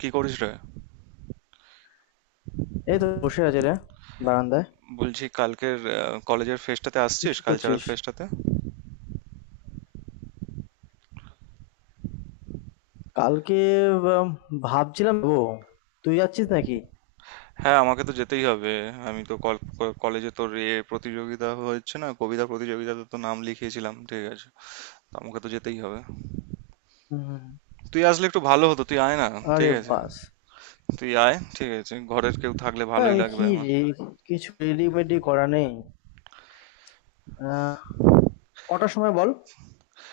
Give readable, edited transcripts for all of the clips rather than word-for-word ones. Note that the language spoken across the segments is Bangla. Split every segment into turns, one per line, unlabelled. কি করিস রে?
এই তো বসে আছি রে বারান্দায়।
বলছি কালকের কলেজের ফেস্টটাতে
তুই
আসছিস,
কি
কালচারাল
করছিস
ফেস্টটাতে?
কালকে? উম, ভাবছিলাম। ও তুই যাচ্ছিস নাকি?
হ্যাঁ, আমাকে তো যেতেই হবে। আমি তো কলেজে তোর এ প্রতিযোগিতা হচ্ছে না, কবিতা প্রতিযোগিতাতে তো নাম লিখিয়েছিলাম, ঠিক আছে? তো আমাকে তো যেতেই হবে।
হুম।
তুই আসলে একটু ভালো হতো, তুই আয় না। ঠিক
আরে
আছে,
বাস,
তুই আয়, ঠিক আছে, ঘরের কেউ থাকলে
ভাই
ভালোই
আমি
লাগবে
কি
আমার।
রে? কিছু রেডিমেডি করা নেই। আহ, কটার সময় বল,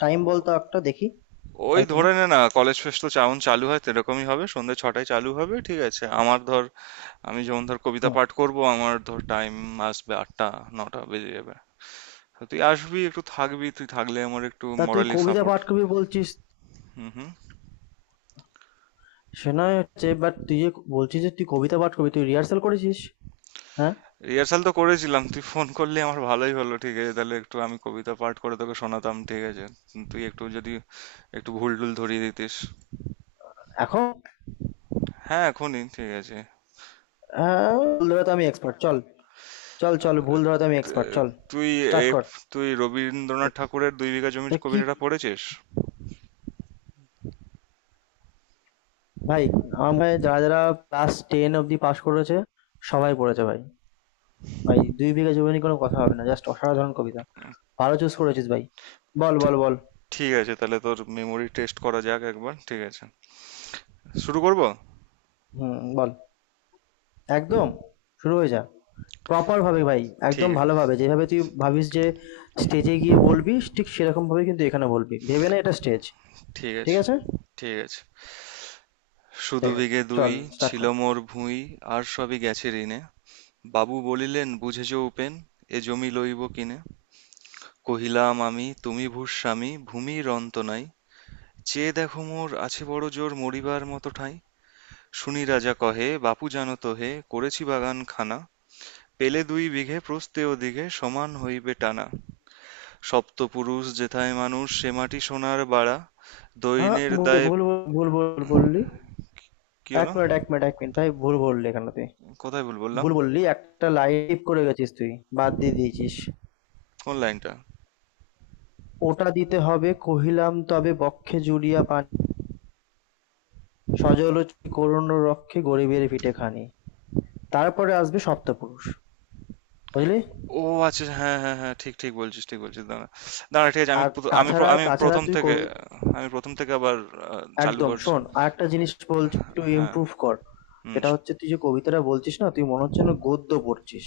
টাইম বল তো একটা, দেখি
ওই
হয় কিনা।
ধরে নে না, কলেজ ফেস্ট তো যেমন চালু হয় সেরকমই হবে, সন্ধ্যে ৬টায় চালু হবে, ঠিক আছে? আমার ধর, আমি যেমন ধর কবিতা
হুম।
পাঠ করব, আমার ধর টাইম আসবে ৮টা, ৯টা বেজে যাবে। তো তুই আসবি, একটু থাকবি, তুই থাকলে আমার একটু
তা তুই
মরালি
কবিতা
সাপোর্ট।
পাঠ করবি বলছিস?
হুম, হুম।
সে নয় হচ্ছে, বাট তুই যে বলছিস যে তুই কবিতা পাঠ করবি, তুই রিহার্সাল করেছিস? হ্যাঁ।
রিহার্সাল তো করেছিলাম, তুই ফোন করলি আমার ভালোই হলো, ঠিক আছে, তাহলে একটু আমি কবিতা পাঠ করে তোকে শোনাতাম, ঠিক আছে? তুই একটু যদি একটু ভুল টুল ধরিয়ে দিতিস।
এখন?
হ্যাঁ, এখনই, ঠিক আছে।
হ্যাঁ, ভুল ধরাতে আমি এক্সপার্ট। চল, চল চল, ভুল ধরাতে আমি এক্সপার্ট।
তে-
চল
তুই
স্টার্ট কর।
তুই রবীন্দ্রনাথ
দেখ-
ঠাকুরের দুই বিঘা জমির
দেখ কি,
কবিতাটা পড়েছিস?
ভাই, আমার মনে হয় যারা, যারা ক্লাস 10 অব্দি পাস করেছে, সবাই পড়েছে ভাই। ভাই, 'দুই বিঘা জমি' নিয়ে কোনো কথা হবে না। জাস্ট অসাধারণ কবিতা। ভালো চুজ করেছিস ভাই। বল, বল,
ঠি-
বল।
ঠিক আছে, তাহলে তোর মেমোরি টেস্ট করা যাক একবার, ঠিক আছে? শুরু করব?
হুম, বল। একদম, শুরু হয়ে যা। প্রপার ভাবে ভাই,
ঠিক
একদম
আ-
ভালোভাবে। যেভাবে তুই ভাবিস যে স্টেজে গিয়ে বলবি, ঠিক সেরকম ভাবে কিন্তু এখানে বলবি। ভেবে না এটা স্টেজ।
ঠিক
ঠিক
আছে,
আছে?
ঠিক আছে। শুধু
ঠিক আছে।
বিঘে দুই
চল স্টার্ট
ছিল
কর।
মোর ভুঁই, আর সবই গেছে ঋণে। বাবু বলিলেন, বুঝেছ উপেন, এ জমি লইব কিনে? কহিলাম আমি, তুমি ভূস্বামী, ভূমির অন্ত নাই, চেয়ে দেখো মোর আছে বড় জোর মরিবার মত ঠাঁই। শুনি রাজা কহে, বাপু জানো তো হে, করেছি বাগানখানা, পেলে দুই বিঘে প্রস্থে ওদিঘে সমান হইবে টানা। সপ্তপুরুষ যেথায় মানুষ সে মাটি সোনার বাড়া,
আ
দৈন্যের
ভুল,
দায়ে।
ভুল, ভুল, ভুল বললি।
কি
১
হলো?
Minute, ১ minute, ১ minute. ভাই, ভুল বললি এখানে তুই।
কোথায় ভুল বললাম?
ভুল বললি, একটা লাইভ করে গেছিস তুই, বাদ দিয়ে দিয়েছিস।
কোন লাইনটা?
ওটা দিতে হবে, কহিলাম তবে বক্ষে জুড়িয়া পান, সজল করুণ রক্ষে গরিবের পিঠে খানি। তারপরে আসবে সপ্তপুরুষ, বুঝলি?
ও আচ্ছা, হ্যাঁ, হ্যাঁ, হ্যাঁ। ঠিক, ঠিক বলছিস, ঠিক বলছিস। দাঁড়া। দাঁড়া, ঠিক আছে, আমি
আর
প্রথ আমি প্র
তাছাড়া
আমি
তাছাড়া
১ম
তুই
থেকে
কবি।
আমি ১ম থেকে আবার আ চালু
একদম
করছি।
শোন, আর একটা জিনিস বলছি, একটু
হ্যাঁ,
ইমপ্রুভ কর।
হুম।
সেটা হচ্ছে, তুই যে কবিতাটা বলছিস না, তুই মনে হচ্ছে না গদ্য পড়ছিস?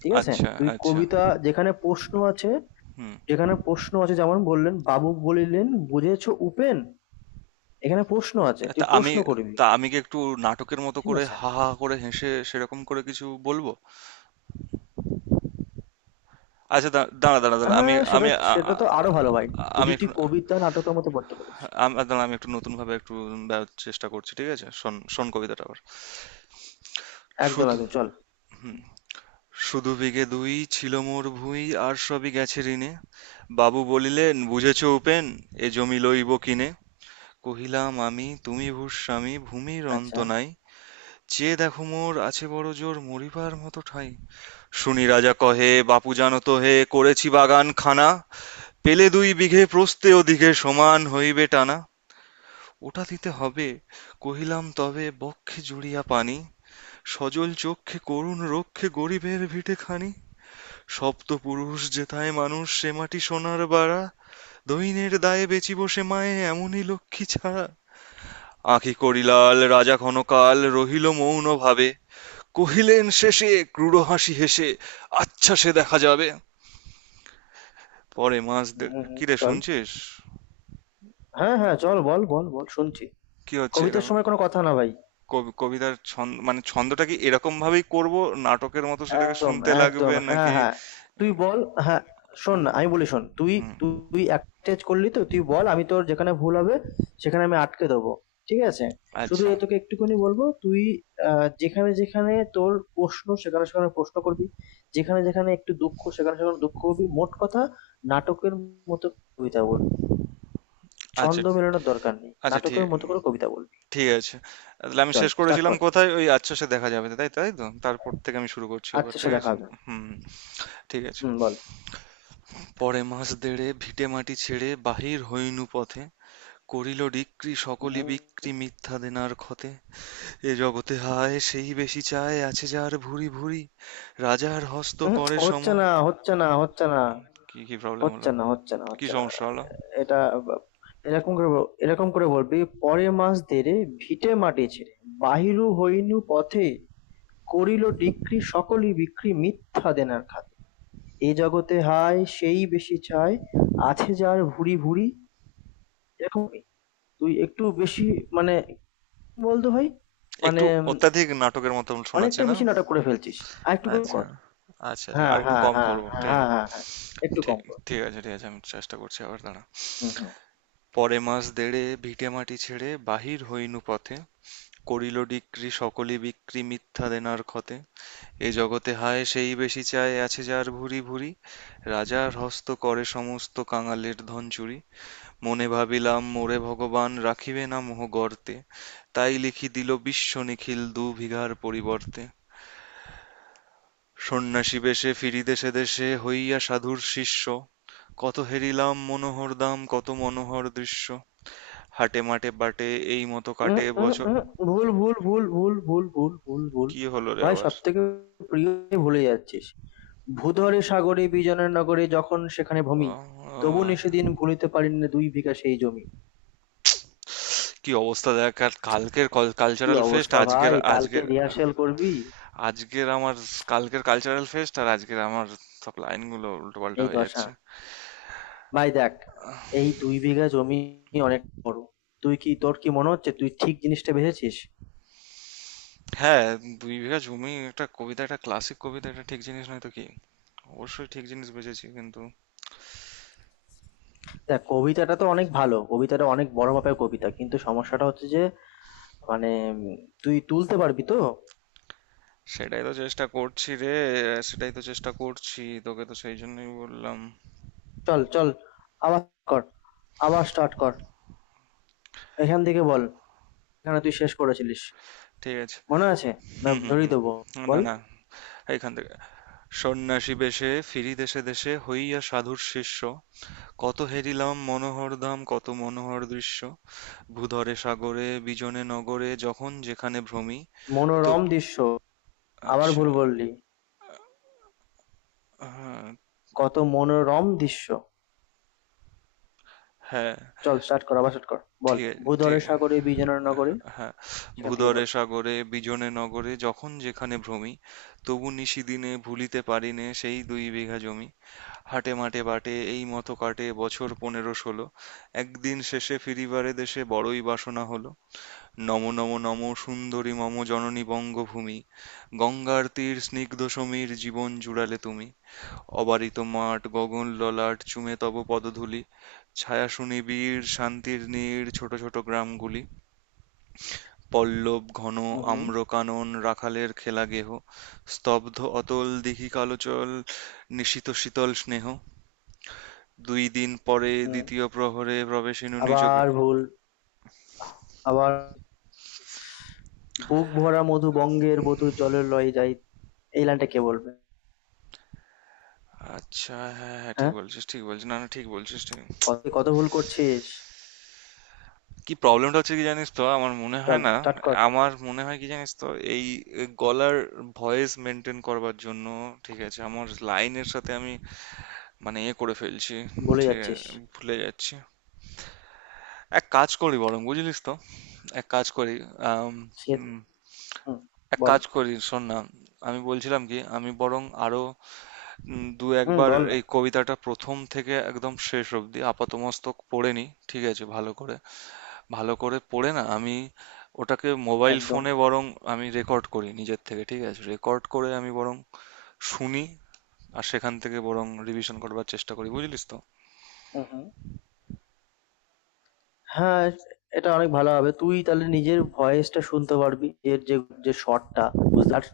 ঠিক আছে,
আচ্ছা,
তুই
আচ্ছা।
কবিতা যেখানে প্রশ্ন আছে,
হুম।
যেখানে প্রশ্ন আছে, যেমন বললেন বাবু বলিলেন বুঝেছো উপেন, এখানে প্রশ্ন আছে,
তা
তুই
আমি
প্রশ্ন করবি।
তা আমি কি একটু নাটকের মতো
ঠিক
করে
আছে।
হা, হা করে হেসে সেরকম করে কিছু বলবো? আচ্ছা, দাঁড়া, দাঁড়া, দাঁড়া। আমি
হ্যাঁ সেটা,
আমি আ
সেটা
আ
তো আরো ভালো ভাই,
আমি
যদি
একটু
তুই কবিতা নাটকের মতো পড়তে পারিস।
আ দাঁড়া, আমি একটু নতুনভাবে একটু দেওয়ার চেষ্টা করছি। ঠিক আছে? শোন, শোন কবিতাটা আবার।
একদম
শুধু,
একদম চল।
হুম। শুধু বিঘে দুই ছিল মোর ভুঁই, আর সবই গেছে ঋণে। বাবু বলিলেন, বুঝেছ উপেন, এ জমি লইব কিনে। কহিলাম আমি তুমি ভূস্বামী, ভূমির অন্ত
আচ্ছা।
নাই। চেয়ে দেখো মোর আছে বড় জোর মরিবার মত ঠাই। শুনি রাজা কহে, বাপু জানো তো হে, করেছি বাগান খানা। পেলে দুই বিঘে প্রস্থে ওদিঘে সমান হইবে টানা। ওটা দিতে হবে, কহিলাম তবে বক্ষে জুড়িয়া পানি। সজল চক্ষে করুণ রক্ষে গরিবের ভিটে খানি। সপ্তপুরুষ যেথায় মানুষ সে মাটি সোনার বাড়া, দৈন্যের দায়ে বেচিব সে মায়ে এমনই লক্ষ্মী ছাড়া। আঁখি করিলাল রাজা ক্ষণকাল রহিল মৌন ভাবে, কহিলেন শেষে ক্রূর হাসি হেসে, আচ্ছা সে দেখা যাবে পরে মাস।
হুম হুম
কি রে,
চল।
শুনছিস?
হ্যাঁ হ্যাঁ চল, বল বল বল, শুনছি।
কি হচ্ছে
কবিতার
এরকম?
সময় কোনো কথা না ভাই।
কবিতার ছন্দ মানে ছন্দটা কি এরকম ভাবেই করব? নাটকের মতো সেটাকে
একদম,
শুনতে
একদম।
লাগবে
হ্যাঁ,
নাকি?
হ্যাঁ। তুই বল। হ্যাঁ, শোন
হুম,
না, আমি বলি শোন। তুই,
হুম,
তুই attach করলি তো? তুই বল, আমি তোর যেখানে ভুল হবে সেখানে আমি আটকে দেবো। ঠিক আছে? শুধু
আচ্ছা,
এ তোকে একটুখানি বলবো, তুই, আ যেখানে, যেখানে তোর প্রশ্ন সেখানে, সেখানে প্রশ্ন করবি। যেখানে, যেখানে একটু দুঃখ সেখানে, সেখানে দুঃখ করবি। মোট কথা নাটকের মতো কবিতা বল।
আচ্ছা,
ছন্দ মেলানোর দরকার নেই।
আচ্ছা, ঠিক,
নাটকের মতো করে কবিতা বলবি।
ঠিক আছে। তাহলে আমি
চল
শেষ
স্টার্ট
করেছিলাম
কর।
কোথায়? ওই "আচ্ছা সে দেখা যাবে।" তাই তাই তো? তারপর থেকে আমি শুরু করছি আবার,
আচ্ছা, সে
ঠিক
দেখা
আছে?
হবে।
হুম, ঠিক আছে।
হুম, বল।
পরে মাস দেড়ে ভিটেমাটি ছেড়ে বাহির হইনু পথে, করিল ডিক্রি সকলি
উহু,
বিক্রি মিথ্যা দেনার ক্ষতে। এ জগতে হায় সেই বেশি চায়, আছে যার ভুরি ভুরি, রাজার হস্ত
উহু,
করে সম।
হচ্ছে না, হচ্ছে না, হচ্ছে না।
কি, কি প্রবলেম হলো?
হচ্ছে না, হচ্ছে না,
কি
হচ্ছে না।
সমস্যা হলো?
এটা বা- এরকম করে বলবি, পরে মাস দেরে, ভিটে মাটি ছেড়ে, বাহিরু হইনু পথে, করিল ডিক্রি সকলই বিক্রি, মিথ্যা দেনার খাতে। এ জগতে হায় সেই বেশি চায়, আছে যার ভুরি ভুরি। এরকমই। তুই একটু বেশি, মানে কি বলতো ভাই, মানে
একটু অত্যাধিক নাটকের মতন শোনাচ্ছে
অনেকটা
না?
বেশি নাটক করে ফেলছিস। আর একটু কম
আচ্ছা,
কর।
আচ্ছা, আচ্ছা।
হ্যাঁ
আরেকটু
হ্যাঁ
কম
হ্যাঁ,
করব। ঠিক
হ্যাঁ হ্যাঁ হ্যাঁ, একটু
ঠিক
কম কর।
ঠিক আছে, ঠিক আছে। আমি চেষ্টা করছি আবার, দাঁড়ান।
হুম হুম।
পরে মাস দেড়ে ভিটেমাটি ছেড়ে বাহির হইনু পথে, করিল ডিক্রি সকলি বিক্রি মিথ্যা দেনার ক্ষতে। এ জগতে হায় সেই বেশি চায়, আছে যার ভুরি ভুরি, রাজার হস্ত করে সমস্ত কাঙালের ধন চুরি। মনে ভাবিলাম মোরে ভগবান রাখিবে না মোহ গর্তে, তাই লিখি দিল বিশ্ব নিখিল দু বিঘার পরিবর্তে। সন্ন্যাসী বেশে ফিরি দেশে দেশে হইয়া সাধুর শিষ্য, কত হেরিলাম মনোহর দাম কত মনোহর দৃশ্য। হাটে মাটে বাটে এই মতো
উম,
কাটে
উম,
বছর।
উম, ভুল ভুল ভুল ভুল ভুল ভুল ভুল ভুল।
কি হলো রে
ভাই
আবার?
সব থেকে প্রিয় ভুলে যাচ্ছিস, ভূধরে সাগরে বিজনের নগরে যখন সেখানে ভূমি, তবু নে
আহ,
সেদিন ভুলিতে পারিনি না দুই বিঘা সেই জমি।
কি অবস্থা দেখ, আর কালকের
কি
কালচারাল ফেস্ট,
অবস্থা
আজকের,
ভাই, কালকে
আজকের,
রিহার্সাল করবি?
আজকের আমার, কালকের কালচারাল ফেস্ট আর আজকের আমার সব লাইনগুলো উল্টোপাল্টা
এই
হয়ে
দশা।
যাচ্ছে।
ভাই দেখ, এই দুই বিঘা জমি অনেক বড়। তুই কি, তোর কি মনে হচ্ছে তুই ঠিক জিনিসটা বেঁচেছিস?
হ্যাঁ, দুই বিঘা জমি একটা কবিতা, একটা ক্লাসিক কবিতা, একটা ঠিক জিনিস নয় তো কি? অবশ্যই ঠিক জিনিস বেঁচেছি, কিন্তু
দেখ, কবিতাটা তো অনেক ভালো, কবিতাটা অনেক বড় মাপের কবিতা, কিন্তু সমস্যাটা হচ্ছে যে, মানে, উম, তুই তুলতে পারবি তো?
সেটাই তো চেষ্টা করছি রে। সেটাই তো চেষ্টা করছি, তোকে তো সেই জন্যই বললাম।
চল চল, আবার কর, আবার স্টার্ট কর। এখান থেকে বল, এখানে তুই শেষ করেছিলিস,
ঠিক আছে,
মনে আছে? না,
হুম, হুম,
ধরিয়ে
হুম,
দেবো।
না,
বল।
না। এইখান থেকে। সন্ন্যাসীবেশে ফিরি দেশে দেশে হইয়া সাধুর শিষ্য, কত হেরিলাম মনোহরধাম কত মনোহর দৃশ্য, ভূধরে সাগরে বিজনে নগরে যখন যেখানে ভ্রমি। তো
মনোরম দৃশ্য। আবার
আচ্ছা,
ভুল বললি।
হ্যাঁ,
কত মনোরম দৃশ্য।
হ্যাঁ,
চল স্টার্ট কর, আবার স্টার্ট কর, বল।
ঠিক আছে, ঠিক আছে,
ভূধরে সাগরে বিজনের নগরে,
হ্যাঁ।
সেখান থেকে
ভূধরে
বল।
সাগরে বিজনে নগরে যখন যেখানে ভ্রমি, তবু নিশিদিনে ভুলিতে পারিনে সেই দুই বিঘা জমি। হাটে মাঠে বাটে এই মতো কাটে বছর ১৫-১৬। একদিন শেষে ফিরিবারে দেশে বড়ই বাসনা হলো। নমো নমো নমো সুন্দরী মম জননী বঙ্গভূমি, গঙ্গার তীর স্নিগ্ধ সমীর জীবন জুড়ালে তুমি। অবারিত মাঠ গগন ললাট চুমে তব পদধূলি, ছায়া সুনিবিড় শান্তির নীড় ছোট ছোট গ্রামগুলি। পল্লব ঘন
হুম হুম,
আম্র কানন রাখালের খেলা গেহ, স্তব্ধ অতল দিঘি কালোচল নিশীত শীতল স্নেহ। দুই দিন পরে
হুম।
দ্বিতীয় প্রহরে প্রবেশিনু নিজ
আবার ভুল, আবার। বুক ভরা মধু বঙ্গের বধু জলের লয়ে যাই, এই লাইনটা কে বলবে?
আচ্ছা, হ্যাঁ, হ্যাঁ, ঠিক
হ্যাঁ।
বলছিস, ঠিক বলছিস, না, না, ঠিক বলছিস, ঠিক।
কত কত ভুল করছিস।
কি প্রবলেমটা হচ্ছে কি জানিস তো, আমার মনে হয়
চল
না,
স্টার্ট কর।
আমার মনে হয় কি জানিস তো, এই, এ, গলার ভয়েস মেনটেন করবার জন্য ঠিক আছে আমার লাইনের সাথে আমি মানে এ করে ফেলছি।
ভুলে
ঠিক
যাচ্ছিস।
আছে, ভুলে যাচ্ছি। এক কাজ করি বরং, বুঝলিস তো? এক কাজ করি আম,
সে,
হুম,
হুম,
এক
বল।
কাজ করি, শোন না। আমি বলছিলাম কি, আমি বরং আরো দু
হুম,
একবার
বল না।
এই কবিতাটা প্রথম থেকে একদম শেষ অবধি আপাতমস্তক পড়ে নি, ঠিক আছে, ভালো করে, ভালো করে পড়ে না, আমি ওটাকে মোবাইল
একদম।
ফোনে বরং আমি রেকর্ড করি নিজের থেকে, ঠিক আছে, রেকর্ড করে আমি বরং শুনি, আর সেখান থেকে বরং রিভিশন করবার চেষ্টা করি, বুঝলিস তো?
হুম, হুম। হ্যাঁ, এটা অনেক ভালো হবে। তুই তাহলে নিজের ভয়েসটা শুনতে পারবি। এর যে, যে স্বরটা, বুঝলি? আর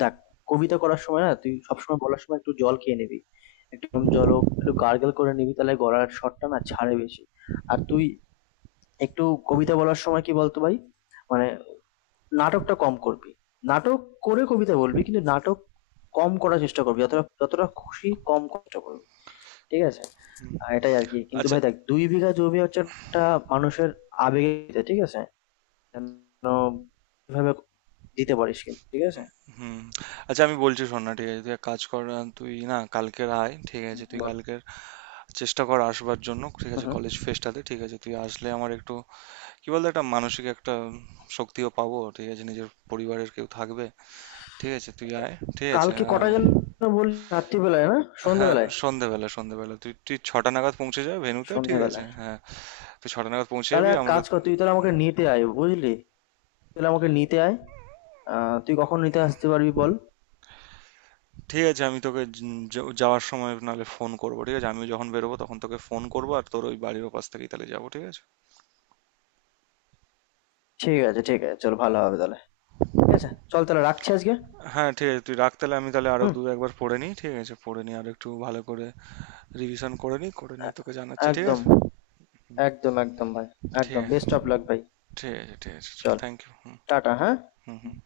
দেখ, কবিতা করার সময় না তুই সবসময় বলার সময় একটু জল খেয়ে নিবি। একটু গরম জল হোক, একটু গার্গল করে নিবি, তাহলে গলার স্বরটা না ছাড়ে বেশি। আর তুই একটু কবিতা বলার সময় কি বলতো ভাই? মানে নাটকটা কম করবি। নাটক করে কবিতা বলবি কিন্তু নাটক কম করার চেষ্টা করবি। যতটা যতটা খুশি কম কষ্ট করবি। ঠিক আছে? এটাই আরকি। কিন্তু
আচ্ছা,
ভাই দেখ, ২ বিঘা জমি হচ্ছে একটা মানুষের আবেগে দিতে, ঠিক আছে? যেন এভাবে দিতে পারিস কিন্তু, ঠিক আছে?
হুম, আচ্ছা, আমি বলছি শোন না, ঠিক আছে, তুই এক কাজ কর, তুই না কালকের আয়, ঠিক
হুম,
আছে, তুই
বল।
কালকের চেষ্টা কর আসবার জন্য, ঠিক
হু,
আছে,
হু।
কলেজ ফেস্টাতে, ঠিক আছে, তুই আসলে আমার একটু কি বলতো, একটা মানসিক একটা শক্তিও পাবো, ঠিক আছে, নিজের পরিবারের কেউ থাকবে, ঠিক আছে, তুই আয়, ঠিক আছে।
কালকে
আর
কটায় যেন বললি, রাত্রিবেলায় না?
হ্যাঁ,
সন্ধ্যাবেলায়?
সন্ধেবেলা, সন্ধেবেলা, তুই তুই ৬টা নাগাদ পৌঁছে যা ভেন্যুতে, ঠিক আছে,
সন্ধ্যাবেলায়।
হ্যাঁ। তুই ছটা নাগাদ পৌঁছে
তাহলে
যাবি
এক
আমরা,
কাজ কর, তুই তাহলে আমাকে নিতে আয় বুঝলি? তাহলে আমাকে নিতে আয়। আ তুই কখন নিতে আসতে পারবি বল?
ঠিক আছে। আমি তোকে যাওয়ার সময় নাহলে ফোন করবো, ঠিক আছে, আমিও যখন বেরোবো তখন তোকে ফোন করবো, আর তোর ওই বাড়ির ওপাশ থেকেই তাহলে যাবো, ঠিক আছে।
ঠিক আছে, ঠিক আছে। চল ভালো হবে তাহলে। ঠিক আছে? চল তাহলে রাখছি আজকে।
হ্যাঁ, ঠিক আছে, তুই রাখ তাহলে, আমি তাহলে আরো
হুম?
দু একবার পড়ে নিই, ঠিক আছে, পড়ে নিই আর একটু ভালো করে রিভিশন করে নিই, করে
এ
নিয়ে তোকে জানাচ্ছি, ঠিক
একদম,
আছে,
একদম, একদম ভাই।
ঠিক
একদম
আছে,
বেস্ট অফ লাক ভাই।
ঠিক আছে, ঠিক আছে।
চল।
Thank you. হুম,
টাটা, হ্যাঁ?
হুম, হুম।